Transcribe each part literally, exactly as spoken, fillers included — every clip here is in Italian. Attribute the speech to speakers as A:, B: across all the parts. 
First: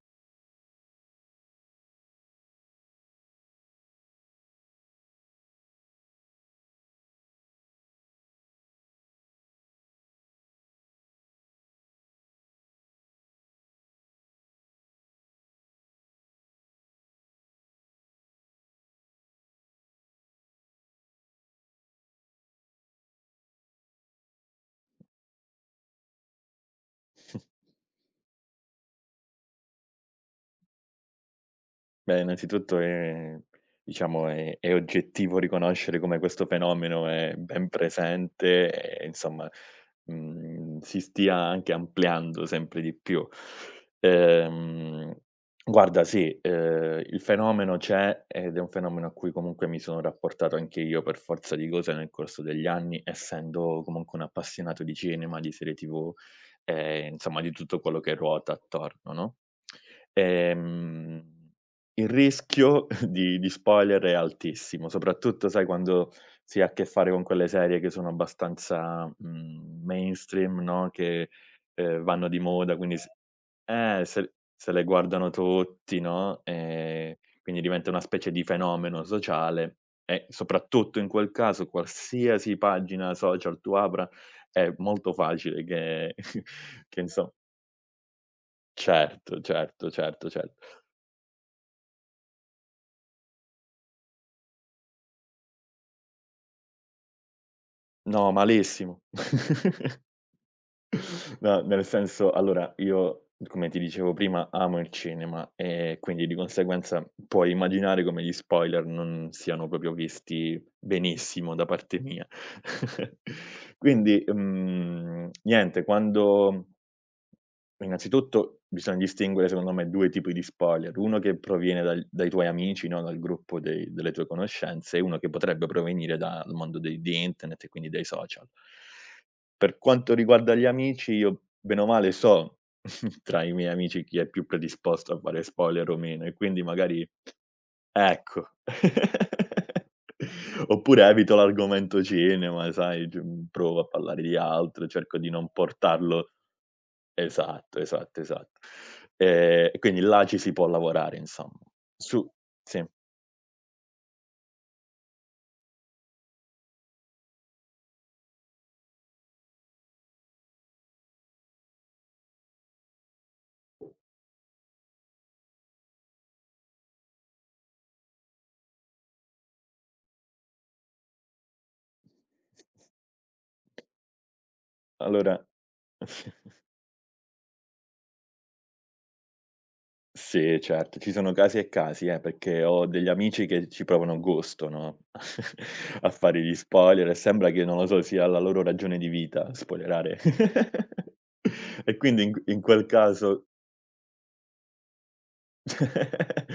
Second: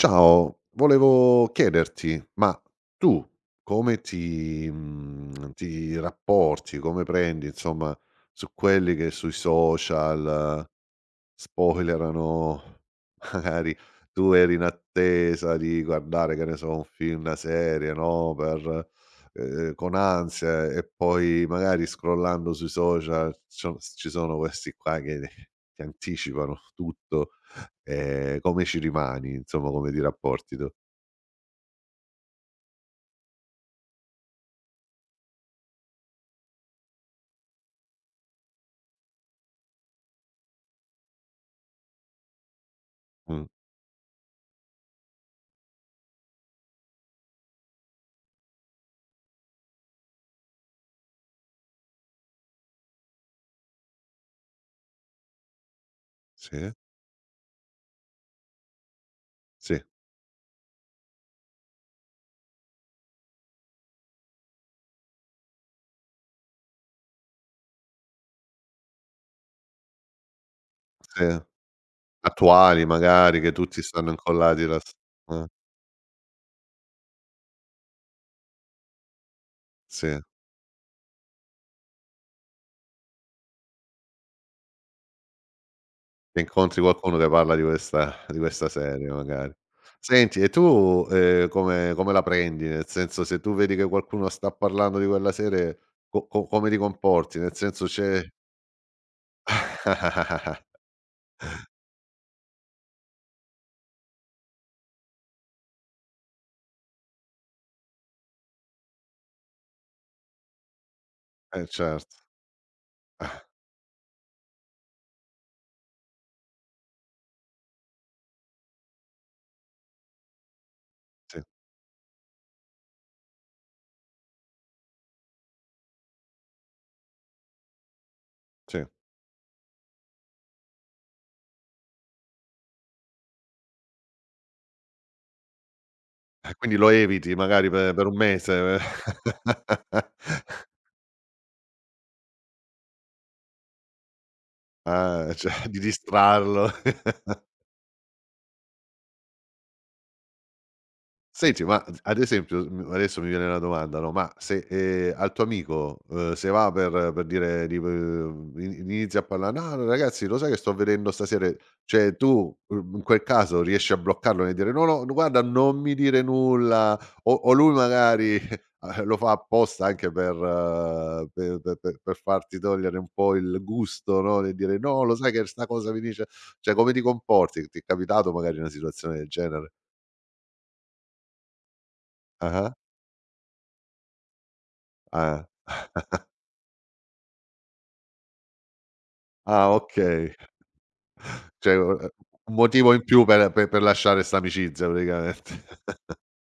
A: Ciao, volevo chiederti, ma tu come ti, mhmm, ti rapporti, come prendi insomma su quelli che sui social, spoilerano magari tu eri in attesa di guardare, che ne so, un film, una serie, no, per ehm, con ansia e poi magari scrollando sui social c'o ci sono questi qua che ti anticipano tutto. Ehm, come ci rimani, insomma, come ti rapporti tu?
B: Beh, innanzitutto è, diciamo, è è oggettivo riconoscere come questo fenomeno è ben presente e insomma, mhmm, si stia anche ampliando sempre di più.
A: Mh,
B: Ehm, Guarda, sì, ehm, il fenomeno c'è ed è un fenomeno a cui comunque mi sono rapportato anche io per forza di cose nel corso degli anni, essendo comunque un appassionato di cinema, di serie tivù,
A: sì,
B: ehm, insomma di tutto quello che ruota attorno, no?
A: sì,
B: Ehm il rischio di di spoiler è altissimo, soprattutto sai quando si ha a che fare con quelle serie che sono abbastanza, mhmm, mainstream, no, che,
A: sì.
B: ehm, vanno di moda,
A: Attuali
B: quindi s
A: magari che tutti
B: eh,
A: stanno
B: se
A: incollati
B: se
A: alla
B: le
A: s
B: guardano
A: eh,
B: tutti, no, ehm, quindi diventa una specie di fenomeno sociale
A: sì.
B: e soprattutto in quel caso qualsiasi pagina social tu apra è molto facile che
A: Se incontri
B: che
A: qualcuno che
B: inso
A: parla di questa di questa serie
B: certo,
A: magari.
B: certo, certo,
A: Senti e
B: cer
A: tu, ehm, come come la prendi? Nel senso, se tu vedi che qualcuno sta parlando di quella serie, co co come ti comporti? Nel senso c'è.
B: No, malissimo. No, nel senso allora io, come ti dicevo prima, amo il cinema e quindi di conseguenza puoi immaginare come gli spoiler non siano proprio visti benissimo
A: Eh
B: da parte
A: certo,
B: mia.
A: ah,
B: Quindi, mhmm, niente, quando innanzitutto bisogna distinguere secondo me due tipi di spoiler: uno che
A: sì,
B: proviene dal dai tuoi amici, no, dal gruppo dei delle tue conoscenze, e uno che potrebbe provenire dal mondo dei di internet e quindi dai social.
A: sì.
B: Per quanto riguarda gli amici, io bene o male so tra i miei amici chi è più predisposto a fare spoiler o meno e
A: Eh,
B: quindi
A: quindi lo
B: magari
A: eviti magari pe per un
B: ecco.
A: mese.
B: Oppure evito l'argomento cinema, sai, c mhmm, provo a parlare di altro, cerco di
A: Ah,
B: non
A: cioè di
B: portarlo.
A: distrarlo.
B: Esatto, esatto, esatto. Ehm, e quindi là ci si può lavorare insomma.
A: Senti, ma ad ad
B: Su
A: esempio,
B: Sì.
A: mhmm, adesso mi viene una domanda, no, ma se, ehm, al tuo amico, uhm, se va per per dire di uhm, in inizia a parla: "No, no, ragazzi lo sai che sto vedendo stasera", cioè tu, uhm, in quel caso riesci a bloccarlo nel dire: "No, no, no, guarda non mi dire nulla", o o lui magari eh, lo fa apposta anche per eh, per per per per farti togliere un po' il gusto, no, nel dire: "No, lo sai
B: Allora.
A: che sta cosa mi dice". Cioè come ti comporti? Ti è capitato magari una situazione del genere?
B: Sì, certo, ci sono casi e casi, eh, perché
A: Ah-ah.
B: ho degli amici che ci provano gusto, no,
A: Ah.
B: a fare gli spoiler e sembra che, non lo so, sia la loro ragione di vita
A: Ah
B: spoilerare.
A: okay, cioè u
B: E
A: ehm,
B: quindi in q
A: un
B: in quel
A: motivo in più
B: caso.
A: per per per lasciare 'sta amicizia praticamente.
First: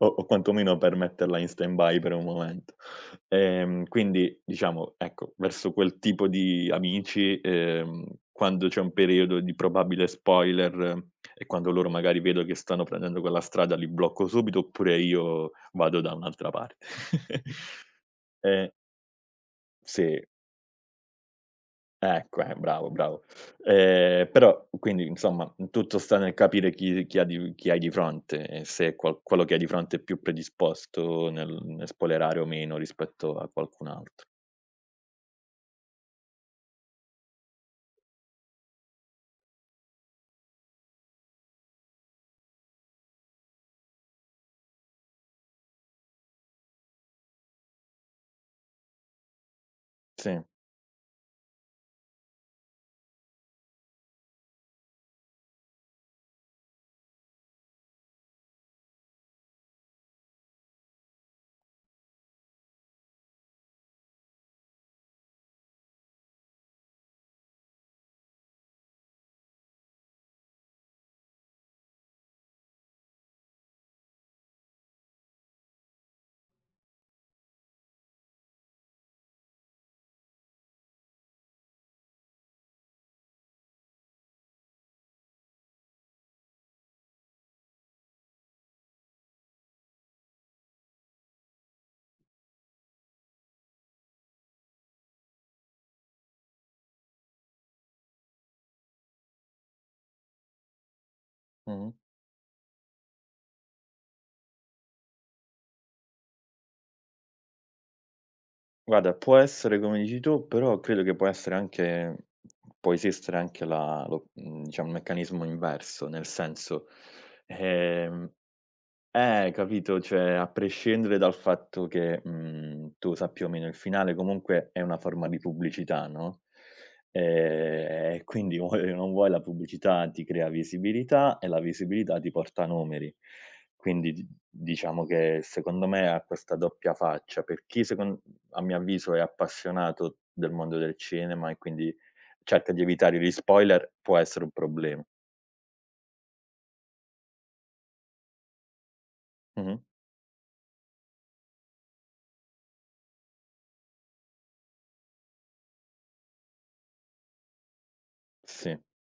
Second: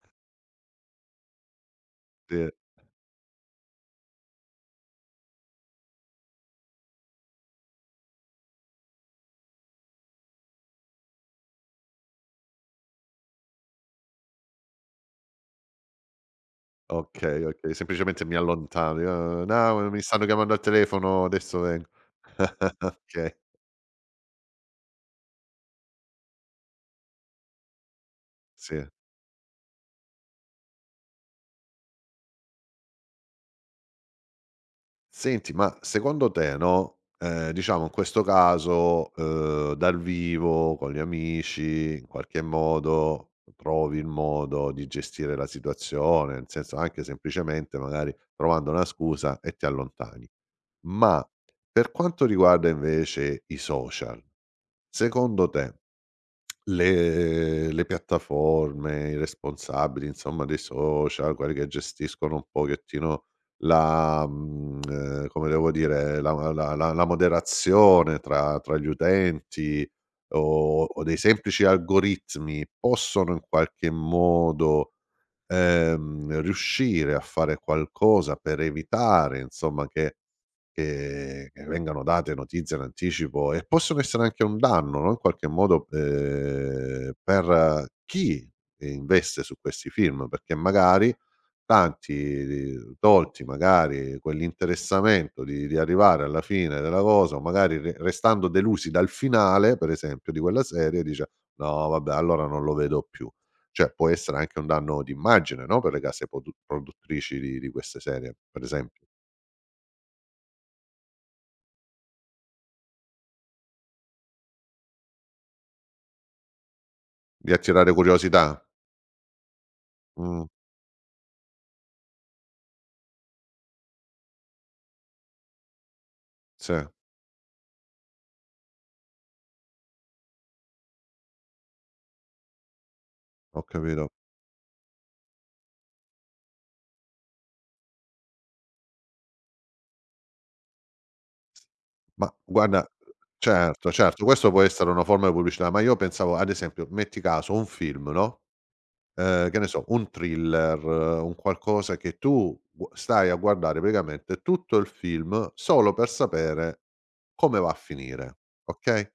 B: O o quantomeno per metterla in stand-by per un
A: Sì,
B: momento. Ehm, quindi diciamo, ecco, verso quel tipo di amici, ehm, quando c'è un periodo di probabile spoiler eh, e quando loro magari vedo che stanno prendendo quella strada, li blocco subito oppure io vado da un'altra parte.
A: okay, okay, semplicemente mi
B: Ehm
A: allontano, io: "No, mi
B: sì.
A: stanno chiamando al telefono, adesso vengo."
B: Ecco, eh, bravo, bravo.
A: Okay,
B: Ehm, però quindi insomma, tutto sta nel capire chi chi ha di chi hai di fronte e
A: sì.
B: se qual quello che hai di fronte è più predisposto nel nel spoilerare o meno rispetto a qualcun altro.
A: Senti, ma secondo te, no, ehm, diciamo in questo caso, uhm, dal vivo, con gli amici, in qualche modo trovi il modo di gestire la situazione, nel senso anche semplicemente magari trovando una scusa e ti allontani?
B: Sì,
A: Ma per quanto riguarda invece i social, secondo te le le piattaforme, i responsabili insomma dei social, quelli che gestiscono un pochettino la mhmm, ehm, come devo dire, la la la la moderazione tra tra gli utenti o o dei semplici algoritmi, possono in qualche modo ehm, riuscire a fare qualcosa per evitare insomma che che che vengano date notizie in anticipo e possono essere anche un danno, no, in qualche modo, ehm, per eh, chi investe su questi film, perché magari tanti tolti magari quell'interessamento di di arrivare alla fine della cosa, o magari re restando delusi dal finale, per esempio, di quella serie dice: "No
B: mh-mh.
A: vabbè, allora non lo vedo più." Cioè, può essere anche un danno d'immagine, no, per le case podu produttrici di di queste serie, per esempio.
B: Guarda, può essere come dici tu, però credo che può essere anche può esistere anche la lo mhmm, diciamo, il meccanismo inverso, nel senso,
A: Di attirare
B: ehm
A: curiosità.
B: Eh, capito, cioè a
A: Mh,
B: prescindere dal fatto che, mhmm, tu sappia o meno il finale, comunque è una forma di pubblicità, no,
A: sì,
B: ehm, e quindi vuoi o non vuoi la pubblicità ti crea visibilità e la visibilità ti porta numeri.
A: ho capito.
B: Quindi di diciamo che secondo me ha questa doppia faccia. Per chi secon A mio avviso è appassionato del mondo del cinema e quindi
A: Ma
B: cerca di
A: guarda
B: evitare gli
A: certo,
B: spoiler, può
A: certo,
B: essere
A: questo
B: un
A: può essere una
B: problema.
A: forma di pubblicità, ma io pensavo ad esempio, metti caso un film, no? Ehm, che ne
B: Mh-mh.
A: so, un thriller, eh, un qualcosa che tu gu stai a guardare praticamente tutto il film solo per sapere come va a finire,
B: Sì.
A: okay,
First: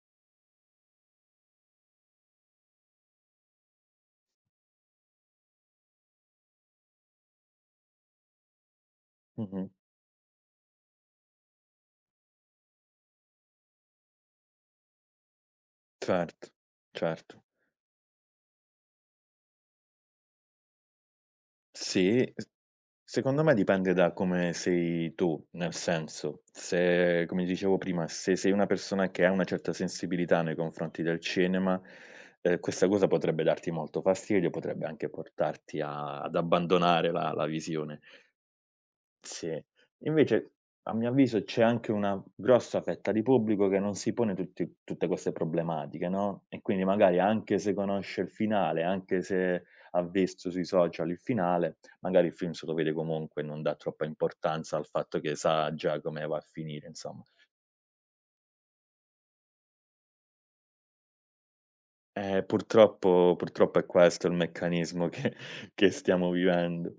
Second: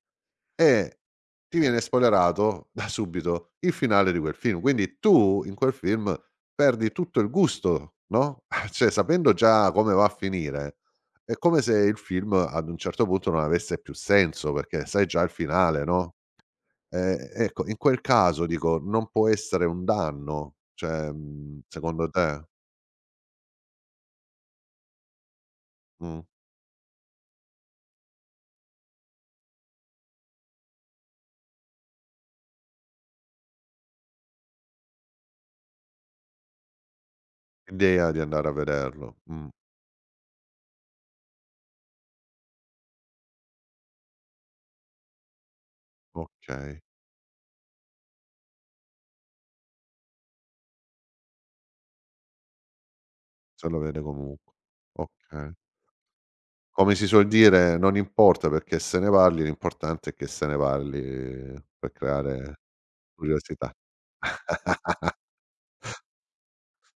A: e ti viene spoilerato da subito il finale di quel film. Quindi tu in quel film perdi tutto il gusto, no, cioè sapendo
B: Mh-mh.
A: già come va a finire, è come se il film ad un certo punto non avesse più senso, perché sai già il finale, no?
B: Certo,
A: Ehm,
B: certo.
A: ecco, in quel caso dico, non può essere un danno? Cioè, mhmm, secondo
B: Sì,
A: te?
B: s secondo me dipende da come sei tu, nel
A: Mh,
B: senso, se come dicevo prima, se sei una persona che ha una certa sensibilità nei confronti del cinema, ehm, questa cosa potrebbe darti molto fastidio, potrebbe anche portarti a ad abbandonare la la visione.
A: l'idea di andare a vederlo. Mh,
B: Sì. Invece, a mio avviso, c'è anche una grossa fetta di pubblico che non si pone tutti tutte queste problematiche, no, e
A: okay,
B: quindi magari anche se conosce il finale, anche se ha visto sui social il finale, magari il film se lo vede comunque e non
A: se
B: dà
A: lo vede
B: troppa
A: comunque.
B: importanza al fatto che
A: Okay.
B: sa già come va a finire,
A: Come si
B: insomma.
A: suol dire, non importa perché se ne parli, l'importante è che se ne parli per
B: Eh,
A: creare
B: purtroppo
A: curiosità.
B: purtroppo è questo il meccanismo che che stiamo vivendo.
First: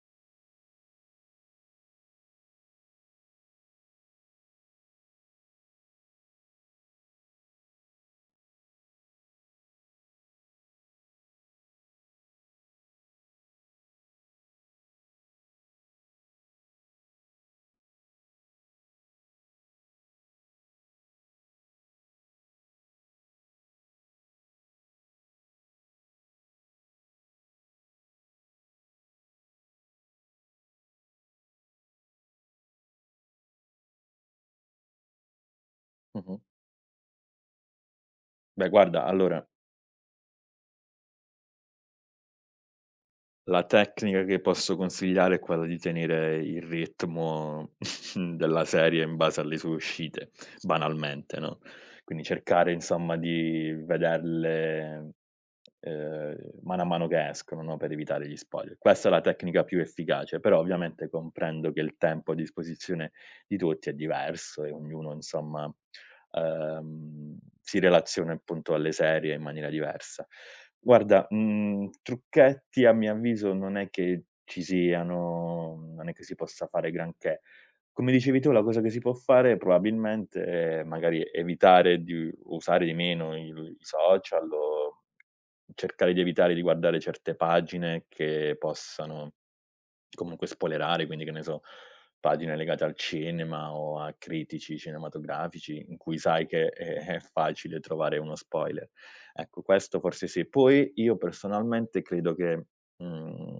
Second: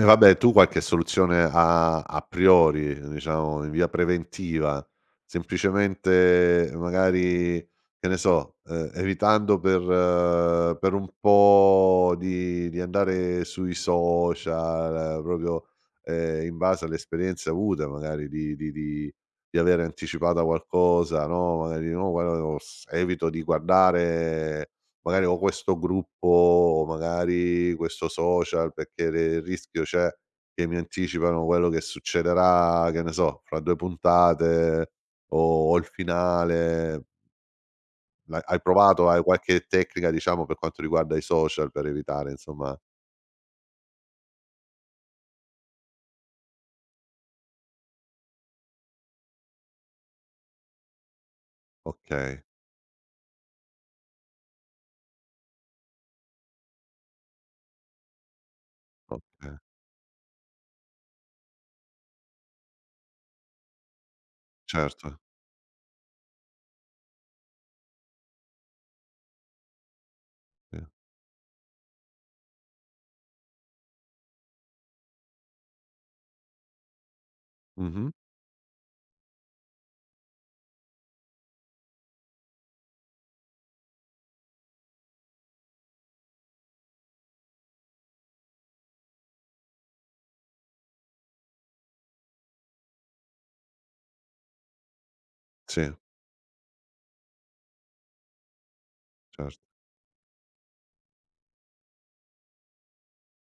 A: E vabbè, tu qualche soluzione a a priori, diciamo in via preventiva, semplicemente magari, che ne so, ehm, evitando per eh, per un po' di di andare sui social, eh, proprio, ehm, in base alle esperienze avute, magari di di di di avere anticipata qualcosa, no, magari: "No, guarda, os evito di guardare" magari o questo gruppo o magari questo social, perché de il rischio c'è che mi anticipano quello che succederà, che ne so, fra due puntate o o il
B: Mh-mh.
A: finale. L'ha hai
B: Beh, guarda,
A: provato? Hai
B: allora
A: qualche tecnica, diciamo, per quanto riguarda i social per evitare, insomma
B: la tecnica che posso consigliare è quella di tenere il ritmo della serie in base alle sue uscite, banalmente, no, quindi
A: okay,
B: cercare insomma di vederle, ehm, mano a mano che escono, no, per evitare gli spoiler. Questa è la
A: okay,
B: tecnica più efficace, però ovviamente comprendo che il tempo a disposizione di tutti è diverso e ognuno
A: certo,
B: insomma, ehm, si relaziona appunto alle serie in maniera diversa.
A: sì.
B: Guarda, mhmm, trucchetti a mio avviso non è che ci siano, non è che si possa fare granché.
A: Mh-mh.
B: Come dicevi tu, la cosa che si può fare probabilmente è magari evitare di usare di meno il i social o cercare di evitare di guardare certe pagine che possano comunque spoilerare, quindi che ne so, pagine legate al cinema o a critici cinematografici
A: Sì,
B: in cui sai che è è facile trovare uno spoiler.
A: certo.
B: Ecco, questo forse sì. Poi io personalmente credo che, mhmm,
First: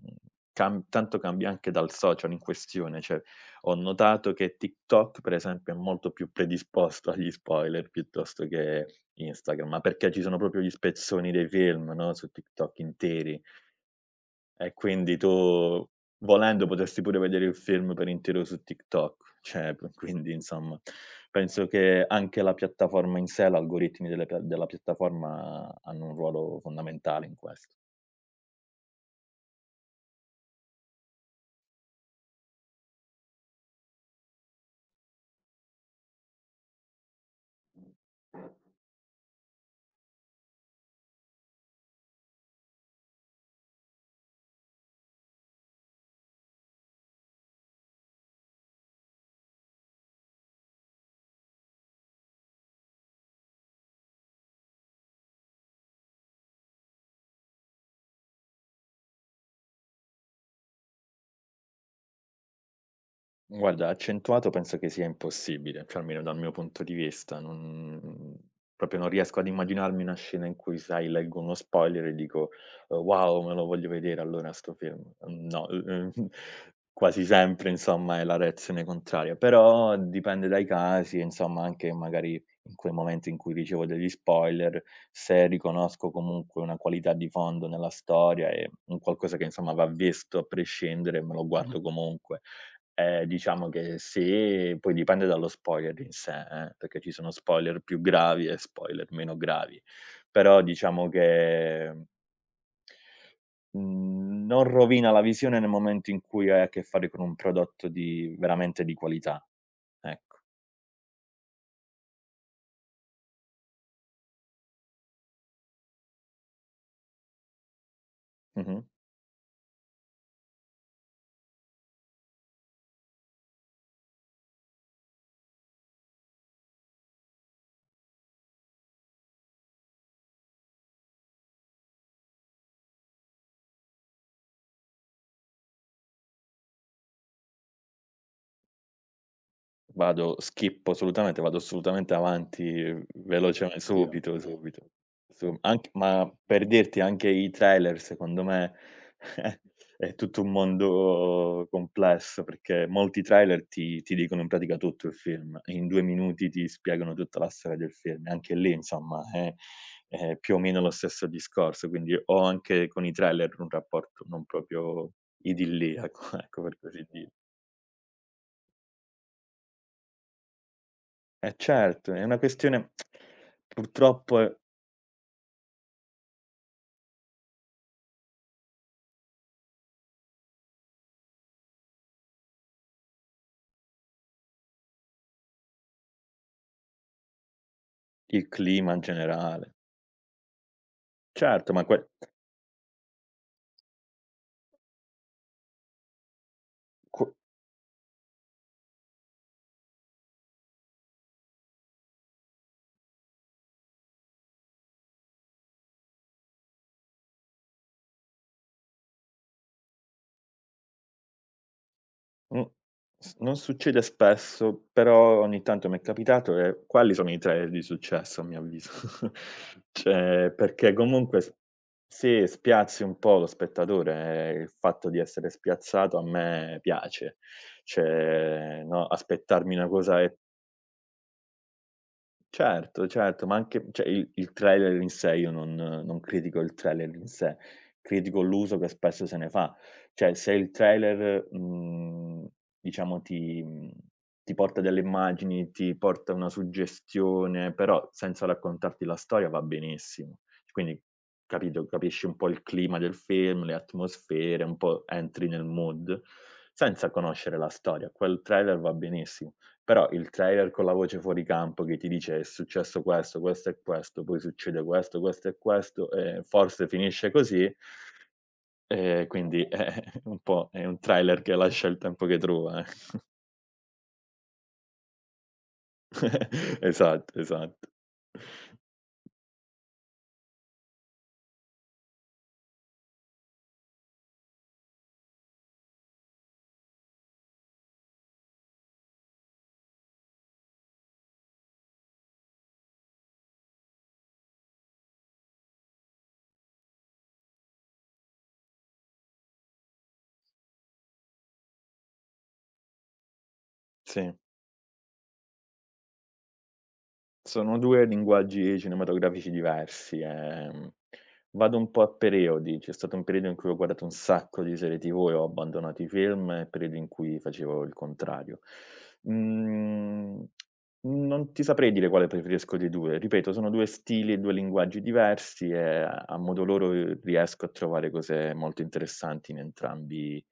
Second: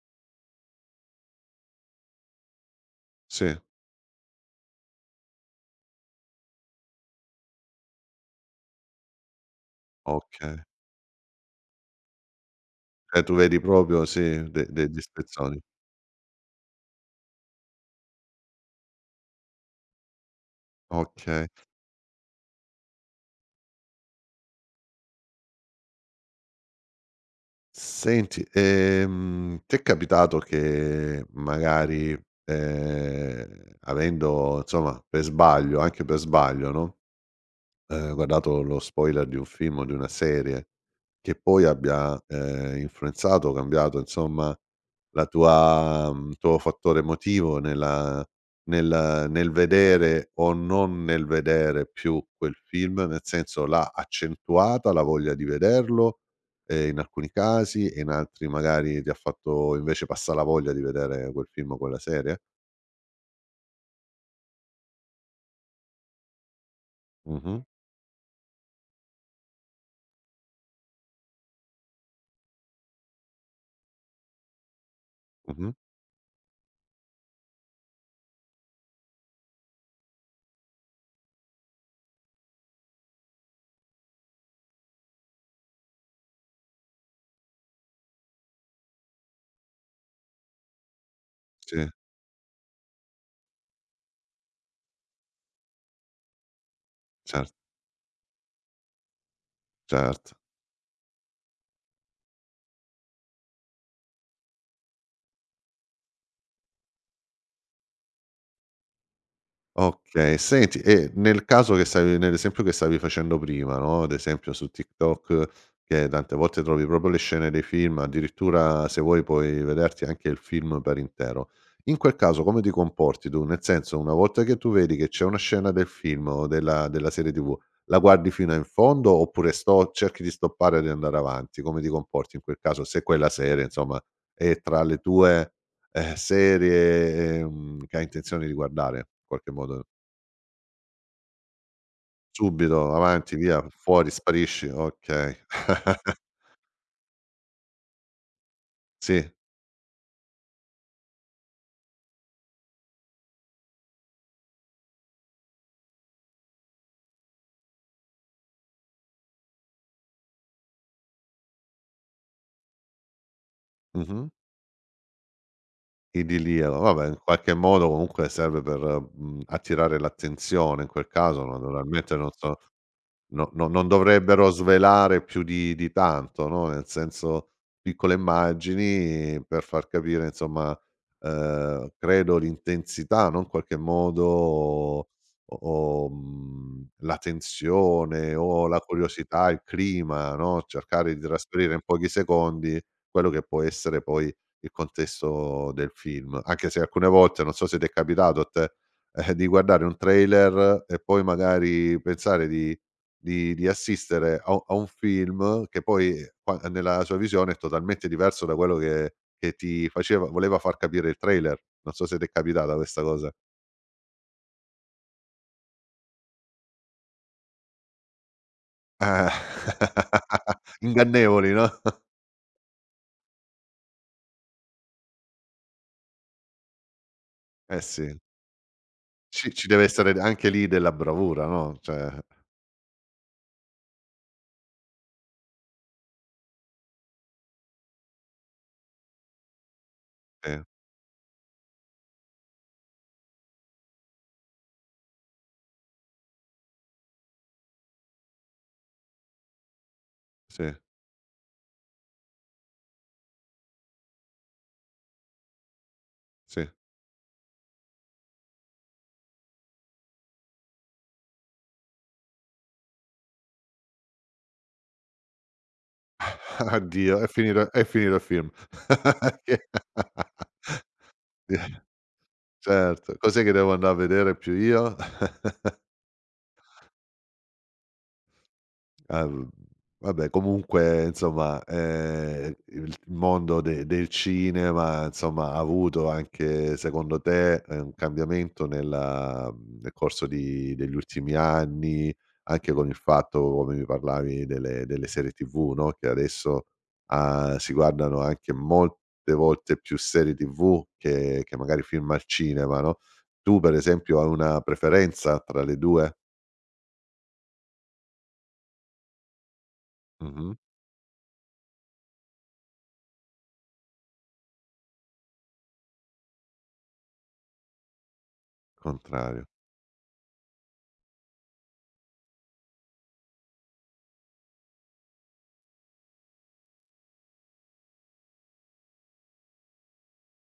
B: cam tanto cambia anche dal social in questione, cioè
A: Sì,
B: ho notato che TikTok per esempio è molto più predisposto agli spoiler piuttosto che Instagram, ma perché ci sono
A: okay.
B: proprio gli spezzoni dei film, no, su TikTok
A: Cioè tu
B: interi.
A: vedi proprio sì, de
B: E
A: de degli
B: quindi
A: spezzoni.
B: tu, volendo, potresti pure vedere il film per intero su TikTok. Cioè, p quindi insomma,
A: Okay.
B: penso che anche la piattaforma in sé, l'algoritmi delle pia della piattaforma hanno un ruolo fondamentale in questo.
A: Senti, ehm, ti è capitato che magari, ehm, avendo insomma per sbaglio anche per sbaglio, no, ehm, guardato lo spoiler di un film o di una serie, che poi abbia, ehm, influenzato o cambiato insomma la tua mhmm, tuo fattore emotivo nella nel nel vedere o non nel vedere più quel film, nel senso l'ha accentuata la voglia di vederlo, ehm, in alcuni casi e in altri magari ti ha fatto invece passa la voglia di vedere quel film o quella serie?
B: Guarda, accentuato penso che sia impossibile, cioè almeno dal mio punto di vista,
A: Mh-mh,
B: non proprio non riesco ad immaginarmi una scena in cui, sai, leggo uno spoiler e dico: "Uhm, wow, me lo voglio vedere allora sto film." Uhm, no.
A: mh-mh.
B: Uhm, quasi sempre insomma è la reazione contraria, però dipende dai casi, insomma anche magari in quei momenti in cui ricevo degli spoiler, se riconosco comunque una qualità di fondo nella storia, è un qualcosa che insomma va visto a prescindere, me lo, Mh-mh,
A: Sì,
B: guardo comunque. Ehm, diciamo che sì, poi dipende dallo spoiler in sé, eh, perché ci sono
A: cer
B: spoiler più gravi e spoiler meno gravi.
A: certo.
B: Però diciamo che, mhmm, non rovina la visione nel momento in cui hai a che fare con un prodotto di veramente di qualità.
A: Okay,
B: Ecco.
A: senti e nel caso che stavi nell'esempio che stavi facendo prima, no, ad esempio su TikTok che tante volte trovi proprio le scene dei film,
B: Mh-mh.
A: addirittura se vuoi puoi vederti anche il film per intero. In quel caso come ti comporti tu? Nel senso, una volta che tu vedi che c'è una scena del film o della della serie ti vù, la guardi fino in fondo oppure sto cerchi di stoppare e di andare avanti? Come ti comporti in quel caso, se quella serie insomma è tra le tue eh, serie, ehm, che hai intenzione di guardare, in qualche modo.
B: Vado Skippo assolutamente, vado assolutamente avanti
A: Subito, avanti, via,
B: velocemen Anch'io.
A: fuori,
B: Subito,
A: sparisci,
B: subito.
A: okay.
B: Su anch Ma per dirti, anche i trailer secondo me
A: Sì,
B: è tutto un mondo complesso, perché molti trailer ti ti dicono in pratica tutto il film, in due minuti ti spiegano tutta la storia del film, e anche lì insomma è è più o meno lo stesso discorso, quindi ho anche con i trailer un rapporto
A: mh-mh.
B: non proprio idilliaco, ecco
A: Idilio,
B: per così
A: vabbè, in
B: dire.
A: qualche modo comunque serve per, mhmm, attirare l'attenzione in quel caso,
B: Eh certo,
A: naturalmente
B: è
A: non
B: una
A: so.
B: questione.
A: No no non
B: Purtroppo
A: dovrebbero
B: è
A: svelare più di di tanto, no, nel senso, piccole immagini per far capire insomma, ehm, credo l'intensità, no, in qualche modo o o, mhmm, la tensione
B: il
A: o la
B: clima in
A: curiosità, il
B: generale.
A: clima, no, cercare di trasferire
B: Certo,
A: in
B: ma que
A: pochi secondi quello che può essere poi il contesto del film. Anche se alcune
B: qu
A: volte, non so se ti è capitato a te, eh, di guardare un trailer e poi magari pensare di di di assistere a u a un film che poi eh, qua nella sua visione è totalmente diverso da quello che che ti faceva voleva far capire il trailer. Non so se t'è
B: mh,
A: capitata questa cosa.
B: s non succede spesso, però ogni tanto mi è capitato e quelli sono i trailer di successo a mio avviso.
A: Ah.
B: Cioè, perché comunque
A: Ingannevoli,
B: s
A: no.
B: sì, spiazzi un po' lo spettatore e il fatto di essere spiazzato a me piace.
A: Eh sì.
B: Cioè, no,
A: Ci ci
B: aspettarmi
A: deve
B: una
A: essere d
B: cosa e.
A: anche lì della bravura, no, cioè
B: Certo, certo, ma anche cioè il il trailer in sé io non non critico il trailer in sé, critico l'uso che spesso se ne fa. Cioè se
A: sì,
B: il trailer, mhmm, diciamo ti mhmm, ti porta delle immagini, ti porta una suggestione, però senza raccontarti la storia va benissimo.
A: sì,
B: Quindi, capito, capisci un po' il clima del film, le atmosfere, un po' entri nel mood,
A: sì.
B: senza conoscere la storia. Quel trailer va benissimo. Però il trailer con la voce fuori campo che ti dice: "È successo questo, questo e questo, poi succede questo, questo e questo, e forse
A: Addio, è
B: finisce
A: finito
B: così",
A: è finito il film.
B: ehm, quindi
A: Che
B: è un po' è un trailer che
A: Sì,
B: lascia il tempo che trova, eh.
A: certo. Cos'è che devo andà a vedere più io?
B: Esatto, esatto.
A: Ah, v vabbè comunque insomma, ehm, il mondo de del cinema insomma ha avuto anche secondo te, ehm, un cambiamento nella mhmm, nel corso di degli ultimi anni, anche con il fatto, come mi parlavi, delle delle serie ti vù, no, che adesso, ah, si guardano anche molte volte più serie ti vù che che magari film al cinema, no. Tu per esempio hai
B: Sì.
A: una preferenza tra le due?
B: Sono due linguaggi cinematografici diversi,
A: Mh-mh.
B: ehm, vado un po' a periodi. C'è stato un periodo in cui ho guardato un sacco di serie tivù e ho abbandonato i film e periodi in cui facevo il contrario.
A: Contrario.
B: Mhmm, Non ti saprei dire quale preferisco dei due. Ripeto, sono due stili e due linguaggi diversi e a modo loro, ehm, riesco a trovare cose molto interessanti in entrambi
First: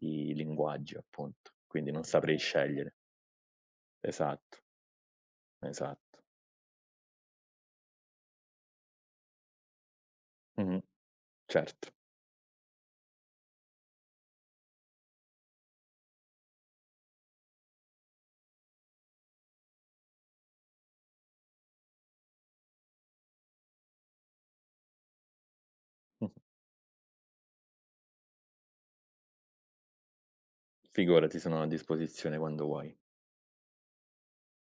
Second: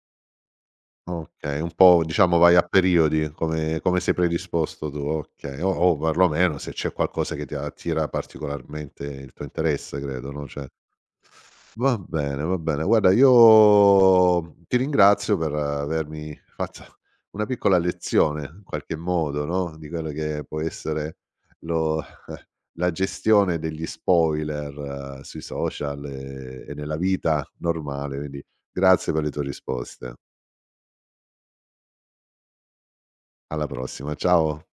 B: i linguaggi, appunto.
A: Okay, un
B: Quindi
A: po'
B: non saprei
A: diciamo vai a
B: scegliere.
A: periodi, come come sei
B: Esatto,
A: predisposto tu, okay, o o
B: esatto.
A: perlomeno se c'è qualcosa che ti attira particolarmente il tuo interesse credo, no, cioè
B: Mh-mh, certo.
A: va bene, va bene. Guarda io ti ringrazio per avermi fatto una piccola lezione in qualche modo, no, di quello che può essere lo la gestione degli spoiler eh, sui social
B: Mh.
A: e e nella vita normale, quindi grazie per le tue risposte.
B: Figurati, sono a disposizione quando vuoi.
A: Alla prossima, ciao.